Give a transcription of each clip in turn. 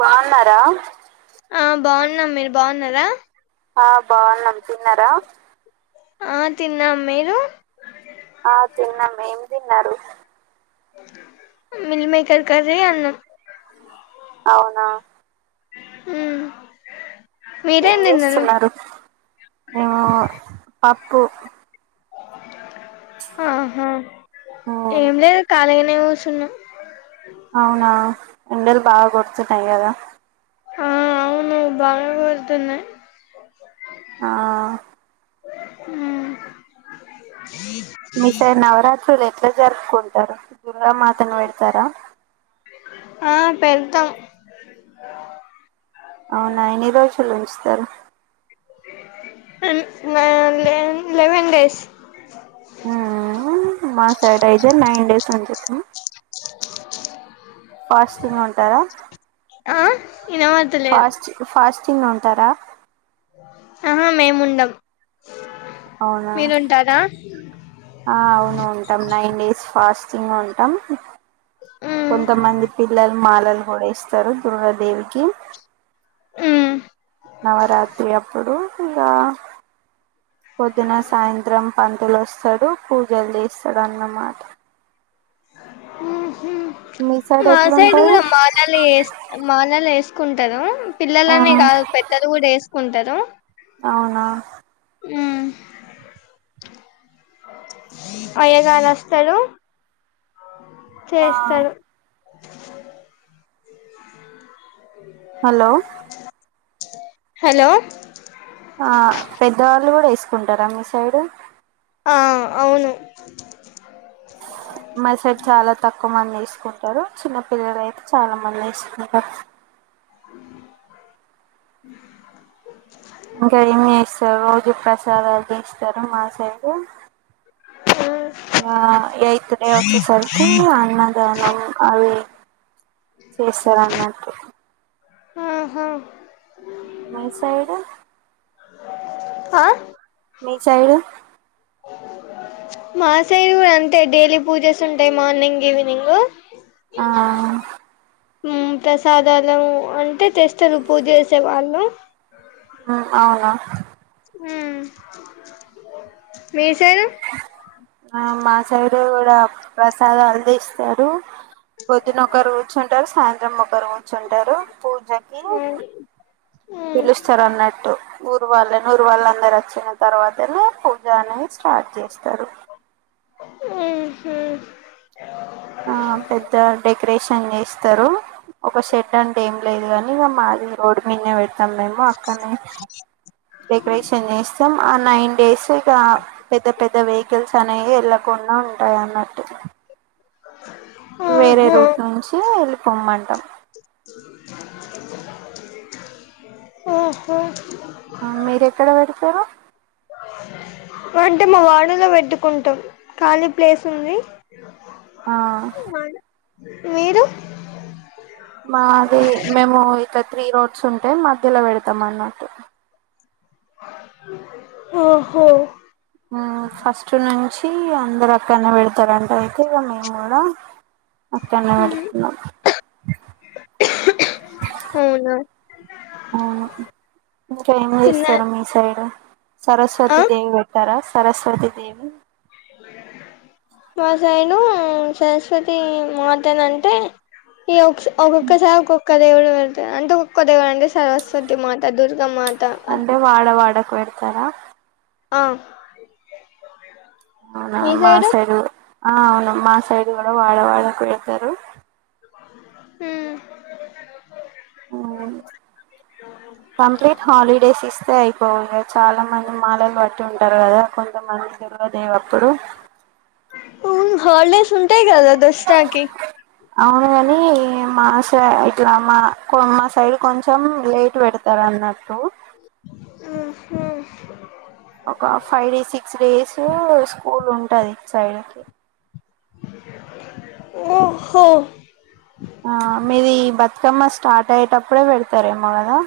బాగున్నారా? ఆ బాగున్నాం. మీరు బాగున్నారా? ఆ బాగున్నాం. తిన్నారా? ఆ తిన్నాం. మీరు ఆ తిన్నామ్. ఏం తిన్నారు? మీల్మేకర్ కర్రీ, అన్నం అవునా ఉ ఏం చేస్తున్నారు? మేము పప్పు ఆహా! ఉమ్, ఏం లేదు ఖాళీగానే కూర్చున్నాం. అవునా, ఎండలు బాగా కొడుతున్నాయి కదా. ఆ అవును బాగా పెడుతున్నాయి. ఆ మ్ మీ సైడ్ నవరాత్రులు ఎట్లా జరుపుకుంటారు? దుర్గామాతను పెడతారా? ఆ పెడతాం. అవునా, ఎన్ని రోజులు ఉంచుతారు. Eleven days. మా సైడ్ అయితే నైన్ డేస్ ఉంచచ్చు. ఫాస్టింగ్ ఉంటారా? వినపడుతాలేదు తిని ఉంటారా? ఉ హూ మేముండం మీరుంటారా అవునువును, ఉంటాం నైన్ డేస్ ఫాస్ట్ ఉంటాం. మ్మ్ కొంతమంది పిల్లలు మాలలు కూడ వేస్తారు దుర్గాదేవికి. మ్ ఇంకా పొద్దున, సాయంత్రం పంతులొస్తాడు. పూజలు చేస్తాడున్నమాట. మీ సైడ్ మాసైడ్ ఎట్లుంటది కూడా మాలలు మాలలు వేసు వేసుకుంటారు. ఆ పిల్లలని కాదు పెద్దలు కూడా వేసుకుంటారు. అవునా! మ్ అయగారువస్తారు. ఆ చేస్తారు హలో హలో సుకుంటారా మీ సైడ్ ఆ అవును మా సైడ్ చాలా తక్ క్కువ మంది ఇసుకుంటారు చిన్న పిల్లలు అయితే చాలా మంది ఇస్తుకుంటారు ఇంకా ఏం చేసారు రోజు ప్రసాదాలు తిస్తారు మా సైడ్ ఇగా ఆ ఎయిత్ డే వచ్చి సరికి అన్నాదానం అవి చేసార్ అన్నట్టు ఆహా మీ సైడు ఆ మీ చైడు మా సైడు గూడా అంతే డైలీ పూజెస్ ఉంటాయి మార్నింగ్ ఈవినింగ్ ఆ ప్రసాదాలు అంటే తెస్తరు పూజ్ చేసే వాళ్ళు హా అవునా హ్మ్మ్ మీ సైర్ ఆ మా సైడు కూడా ప్రసాదాలు దిస్తారు పొద్దున ఒకరు కూర్చుంటారు సాయంత్రం ఒకరు కూర్చుంటారు పూజకి పిలుస్తారు అన్నట్టు ఊరు వాళ్ళ ఊరు వాళ్ళ అందరు వచ్చిన తర్వాతనే పూజ అని ఆ చేస్తారు హ్మ్మ్ ఆ పెద్దా డె డెకరేషన్ చేస్తారు ఒక షెడ్ అంటే ఏం లేదు గాని ఇక మాది రోడ్ మీద పె కమ్ మేము అక్కనే డెకరేషన్ చేస్తాం ఆ నైన్ డేస్ ఇక పెద్ద పెద్ద వెహికల్స్ అనేవి వెళ్ళకుండా ఉంటాయి అన్నట్టు వేరే ఆహా రూట్ నుంచి వెళ్ళిపోమ్మంటాం ఉమ్మ్ మీరూ ఎక్కడ పెడతారు అంటే మా వాడలో పెట్టుకుంటాం ఖాళీ ప్లేస్ ఉంది ఆ మీరు మాది మేము ఇక్క త్రీ రోడ్స్ ఉంటే మధ్యలో పెడతాం అన్నట్టు ఓహో ఫస్ట్ నుంచి అందరు అక్కడనే పెడతారంట అయితే మేము కూడా అక్కడనే పెడుతున్నాం అవునా అవును ఇంకా ఏమి తిన్న చేస్తారా మీ సైడ్ ఆ సరస్వతి దేవి పెట్టారా సరస్వతి దేవి మా సైడు సరస్వతి మాతన్ అంటే ఈ ఒ ఒక్కొక్కసారి ఒక్కొక్క దేవుడుడ అంటే ఒక్కొక్క దేవుడ్ అంటే సరస్వతి మాతా దుర్గా మాత అ తారా ఆ అవునా మా సైడు ఆ అవును మాసైడు కూడా వాడ వాడ కి పెడుతరు హ్మ్మ్ ఉమ్, తై అయిపో లే చాలా మంది మాలలు పట్టి ఉంటారు గదా కొంతమంది దుర్గమ్మ దేవి అప్పుడు హ్ హాలిడేస్ ఉంటాయి. గాదా దసరా కి అవును కాని మా స ఇట్లా మా మా సైడ్ కొంచెం లేట్ పెడుతారు. అన్నట్టు హు హు ఒక five days six days school ఉంటది. సైడ్కి హ్ హో ఆ మీది ఈ బతుకమ్మ స్టార్ట్ అయ్యేటప్పుడే పెడతారేమో కదా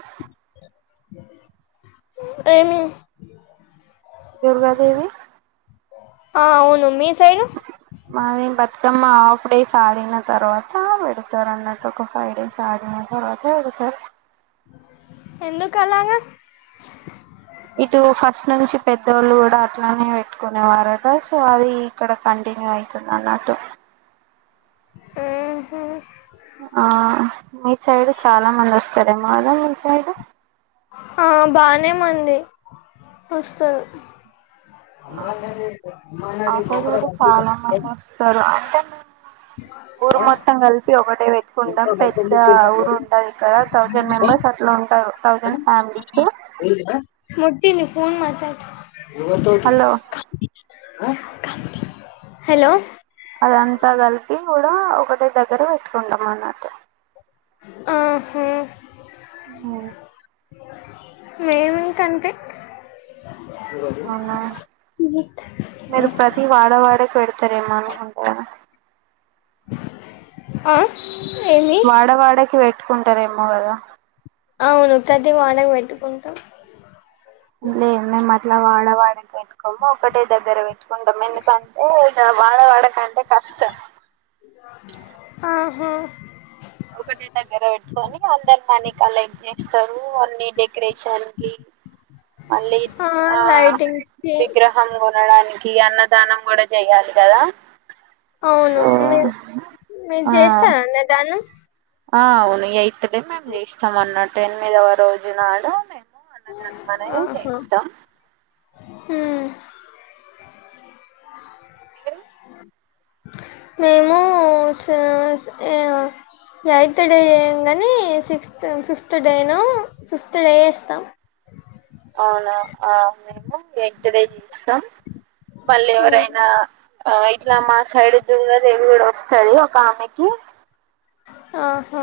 ఏమి దుర్గాదేవి ఆ అవును మీ సైడు మది బతుకమ్మ ఆఫ్ డేస్ ఆడిన తర్వాత పెడతారు. అన్నట్టు ఒక ఫైవ్ డేస్ ఆడిన తర్వాత పెడతారు. ఎందుకు అలగా ఇటు ఫస్ట్ నుంచి పెద్దోళ్ళు కూడా అట్లానే పెట్టుకునేవారట సో అది ఇక్కడ కంట్ టిన్యూ అయితంది. అన్నట్టు ఉహ్ ఆ మీ సైడ్ చాలా మంది వోస్తారేమో కదా మీ సైడ్ ఆ బానే మంది వోస్తారు. ఆ మా సైడ్ కూడా చాలా మంది వస్తారు. అంటే మేము ఊరు మొత్తం కలిపి ఒకటె ఇక్కడే పెట్టుకుంటాం. పెద్ద ఊరు ఉంటది. ఇక్కడ థౌజండ్ మెంబర్స్ అట్లా ఉంటారు. థౌసండ్ ఫ్యామిలీస్ వద్దు నేను ఫోన్ మాట్లాడుతా హలో హలో అదంతా కలిపి కూడా ఒకటే దగ్గర పెట్టుకుంటాం. అన్నట్టు ఉహ్ హ్ మేమింక అంతే అవునా [unintelligible] మీరు ప్రతి వాడ వాడకి పెడతారేమో అనుకుంటు గాదా ఆ ఏమి వాడవాడకి పెట్టుకుంటారేమో గాదా అవును ప్రతి వాడకి పెట్టుకుంటం. లేదు. మేము అట్లా వాడవాడకి పెట్టుకోము ఒక్కటే దగ్గర పెట్టుకుంటాము. ఎందుకంటే వాడ వాడకంటే కష్టం. హ్ ఒక్కటే దగ్గర పెట్టుకొని అందరు మని కలెక్ట్ చేస్తారు. అన్ని డెకరేషన్ కి మళ్ళీ ఆ లైటింగ్స్ కి విగ్రహం కొనడానికి ఇగ అన్నదానం కూడా చెయ్యాలి. గాదా అవును. మీ మీరు ఆ చేస్తార అన్న దానం ఆ అవును ఇగ ఇప్పుడే మేము చేస్తాం అన్నట్టు ఎనిమిదవ రోజు నాడు మేం అన్నదనం అనేది చేయిస్తాం. హ్ మీరు మేము సాస [unintelligible] ఎయిత్ డే చేయం కానీ సిక్స్త్ ఫిఫ్త్ డేనో ఫిఫ్త్ డే చేస్తం. అవునా. ఆ మేము ఎయిత్ డే చేస్తాం మల్లి ఎవరు హ్మ్ ఆయినా ఇట్ల మా సైడ్ దుర్గాదేవి కూడా వోస్తది. ఒక ఆమెకి ఆహా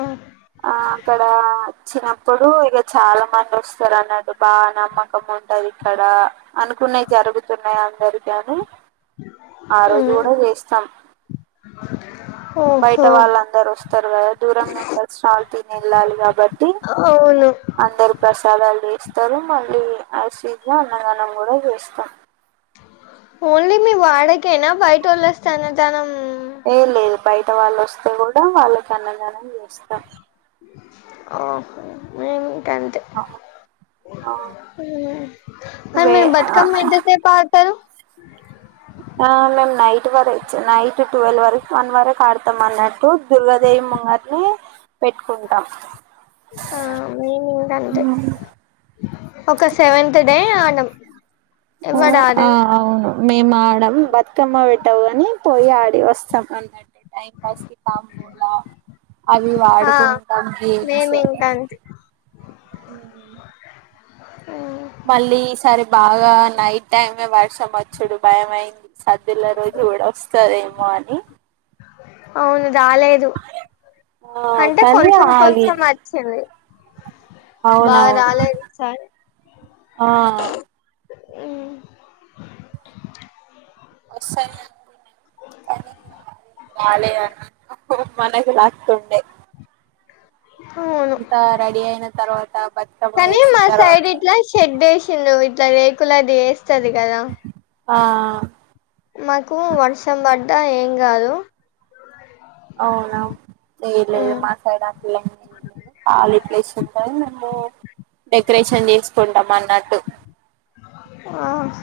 ఓచ్చినప్పుడు ఇగా చాలా మంది వస్తారు అన్నాట్టు బాగా నమ్మకం ఉంటది. ఇక్కడ అనుకు న్నాయి జరుగుతున్నాయి. అందరికి అని ఆ రోజు హ్మ్ కూడా చేస్తాం. బయట ఓహో వాళ్ళందరూ ఓస్తారు. గాదా దూరం నుంచి వచ్చిన వాళ్ళు తిని ఏళ్ళాలి. కాబట్టి అవును అందరు ప్రసదాలు చెస్ స్తారు మళ్ళీ ఐసీ లో అన్నదానం కూడా చేస్తాం ఓన్లీ మీ వాడకేనా బయట వాళ్ళొస్తే అన్నదానం ఏ లేదు బయట వాళ్ళు వస్తే కూడా వాళ్ళకి అన్నదానం చేస్తాం ఆ మే ఆ ఆ వే మీరు ఆ, బతుకమ్మ ఎంత సేపు ఆడుతారు ఆ మేము నైట్ వర ఇచ్చ నైట్ ట్వెల్వ్ వరకు వన్ వరకు ఆడతాం అన్నట్టు దుర్గదేవి మార్నింగ్ పెట్టుకుంటాం ఆ మేము ఇంక అంతే ఒక సెవెంత్ డే ఆడమ్ ఆ అవును మేము ఆడం బతుకమ్మ పెట్టి టైమ్ పోయి ఆడి వస్తాం అంటే టైం పాస్ కి [unintelligible] అవి ఆ వాడుకుంటాం గేమ్స్ మేము ఇంక అంతే ఆ మళ్ళీ ఈసారి బాగా నైట్ టైమే వర్షం వచ్చుడు భయమయింది సద్దుల రోజు కూడా వస్తారేమో అని అవును రాలేదు ఆ అంటే కానీ కొంచెం కొంచెం ఆగింది వచ్చింది బాగా అవునవును రాలేదు ఈసారి ఆ అ [unintelligible] రాలేదు [unintelligible] అవును అయిన తర్వాత బతుకమ్మ కానీ వేసిన మా తర్వాత సైడ్ ఇట్లా షెడ్ వేసింది ఇట్లా రేకులది వేస్తది కదా ఆ మాకు వర్షం పడ్డ ఏం కాదు అవున ఏం లే ఉమ్, మా సైడ్ అట్లా ఏం లే ఖాళీ ప్లేస్ ఉంటడి మేము డెకరేషన్ చేసుకుంటాం అన్నట్టు ఆ హ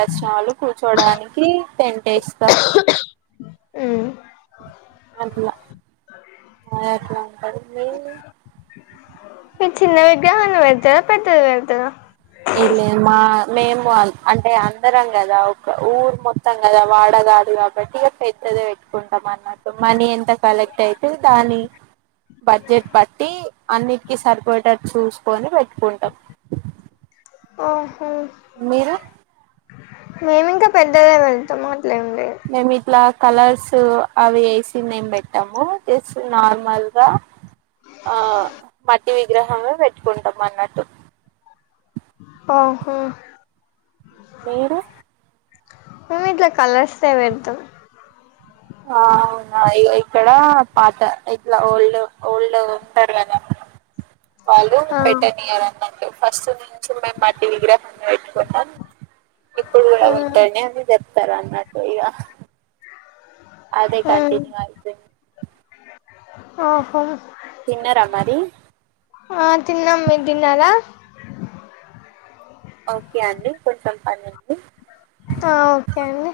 వచ్చినవాలు కూర్చోడానికి టెంట్ ఎస్తాం ఉమ్. అట్లా మాది అట్లా ఉంటది మీది మీ చిన్న విగ్రహాన్ని పెడతారా పెద్దది పెడతారా ఇ మా మేము అంటే అందరం కదా ఒక ఊరు మొత్తం కదా వాడ కాదు కాబట్టి ఇగా పెద్దది పెట్టుకుంటాం అన్నమాట మనీ ఎంత కలెక్ట్ అయితే దాని బడ్జెట్ బట్టి అన్నిటికి సరిపోయేటట్టు చూసుకొని పెట్టుకుంటాం ఓహో మీరు మేమి ఇంకా పెద్దదే పెడ్తం అట్లేంలేదు మేము ఇట్లా కలర్స్ అవి వేసి మేము పెట్టాము జస్ట్ నార్మల్ గా ఆ మట్టి విగ్రహమే పెట్టుకుంటాం అన్నట్టు ఆహ మీరు మేమి ఇట్లా కలర్స్తే పెడతాం ఆ అవునా ఇ ఇక్కడ పాత ఇట్లా ఓల్డ్ ఓల్డ్ ఉంటారు కదా వాళ్ళు ఆ పెట్టనియరు అన్నంట ఫస్ట్ నుండి మేం మట్టి విగ్రహాన్ని పెట్టుకుంటాము ఇప్పుడు కూడా ఉమ్, పెట్టండి అని అంటారు అన్నట్టు ఇగ అదే కంటిన్యూ అయితుంది ఆహో మరి ఆ తిన్నాము మీరూ తిన్నారా ఓకే అండి కొంచెం పనిఅంది ఆ ఓకే అండి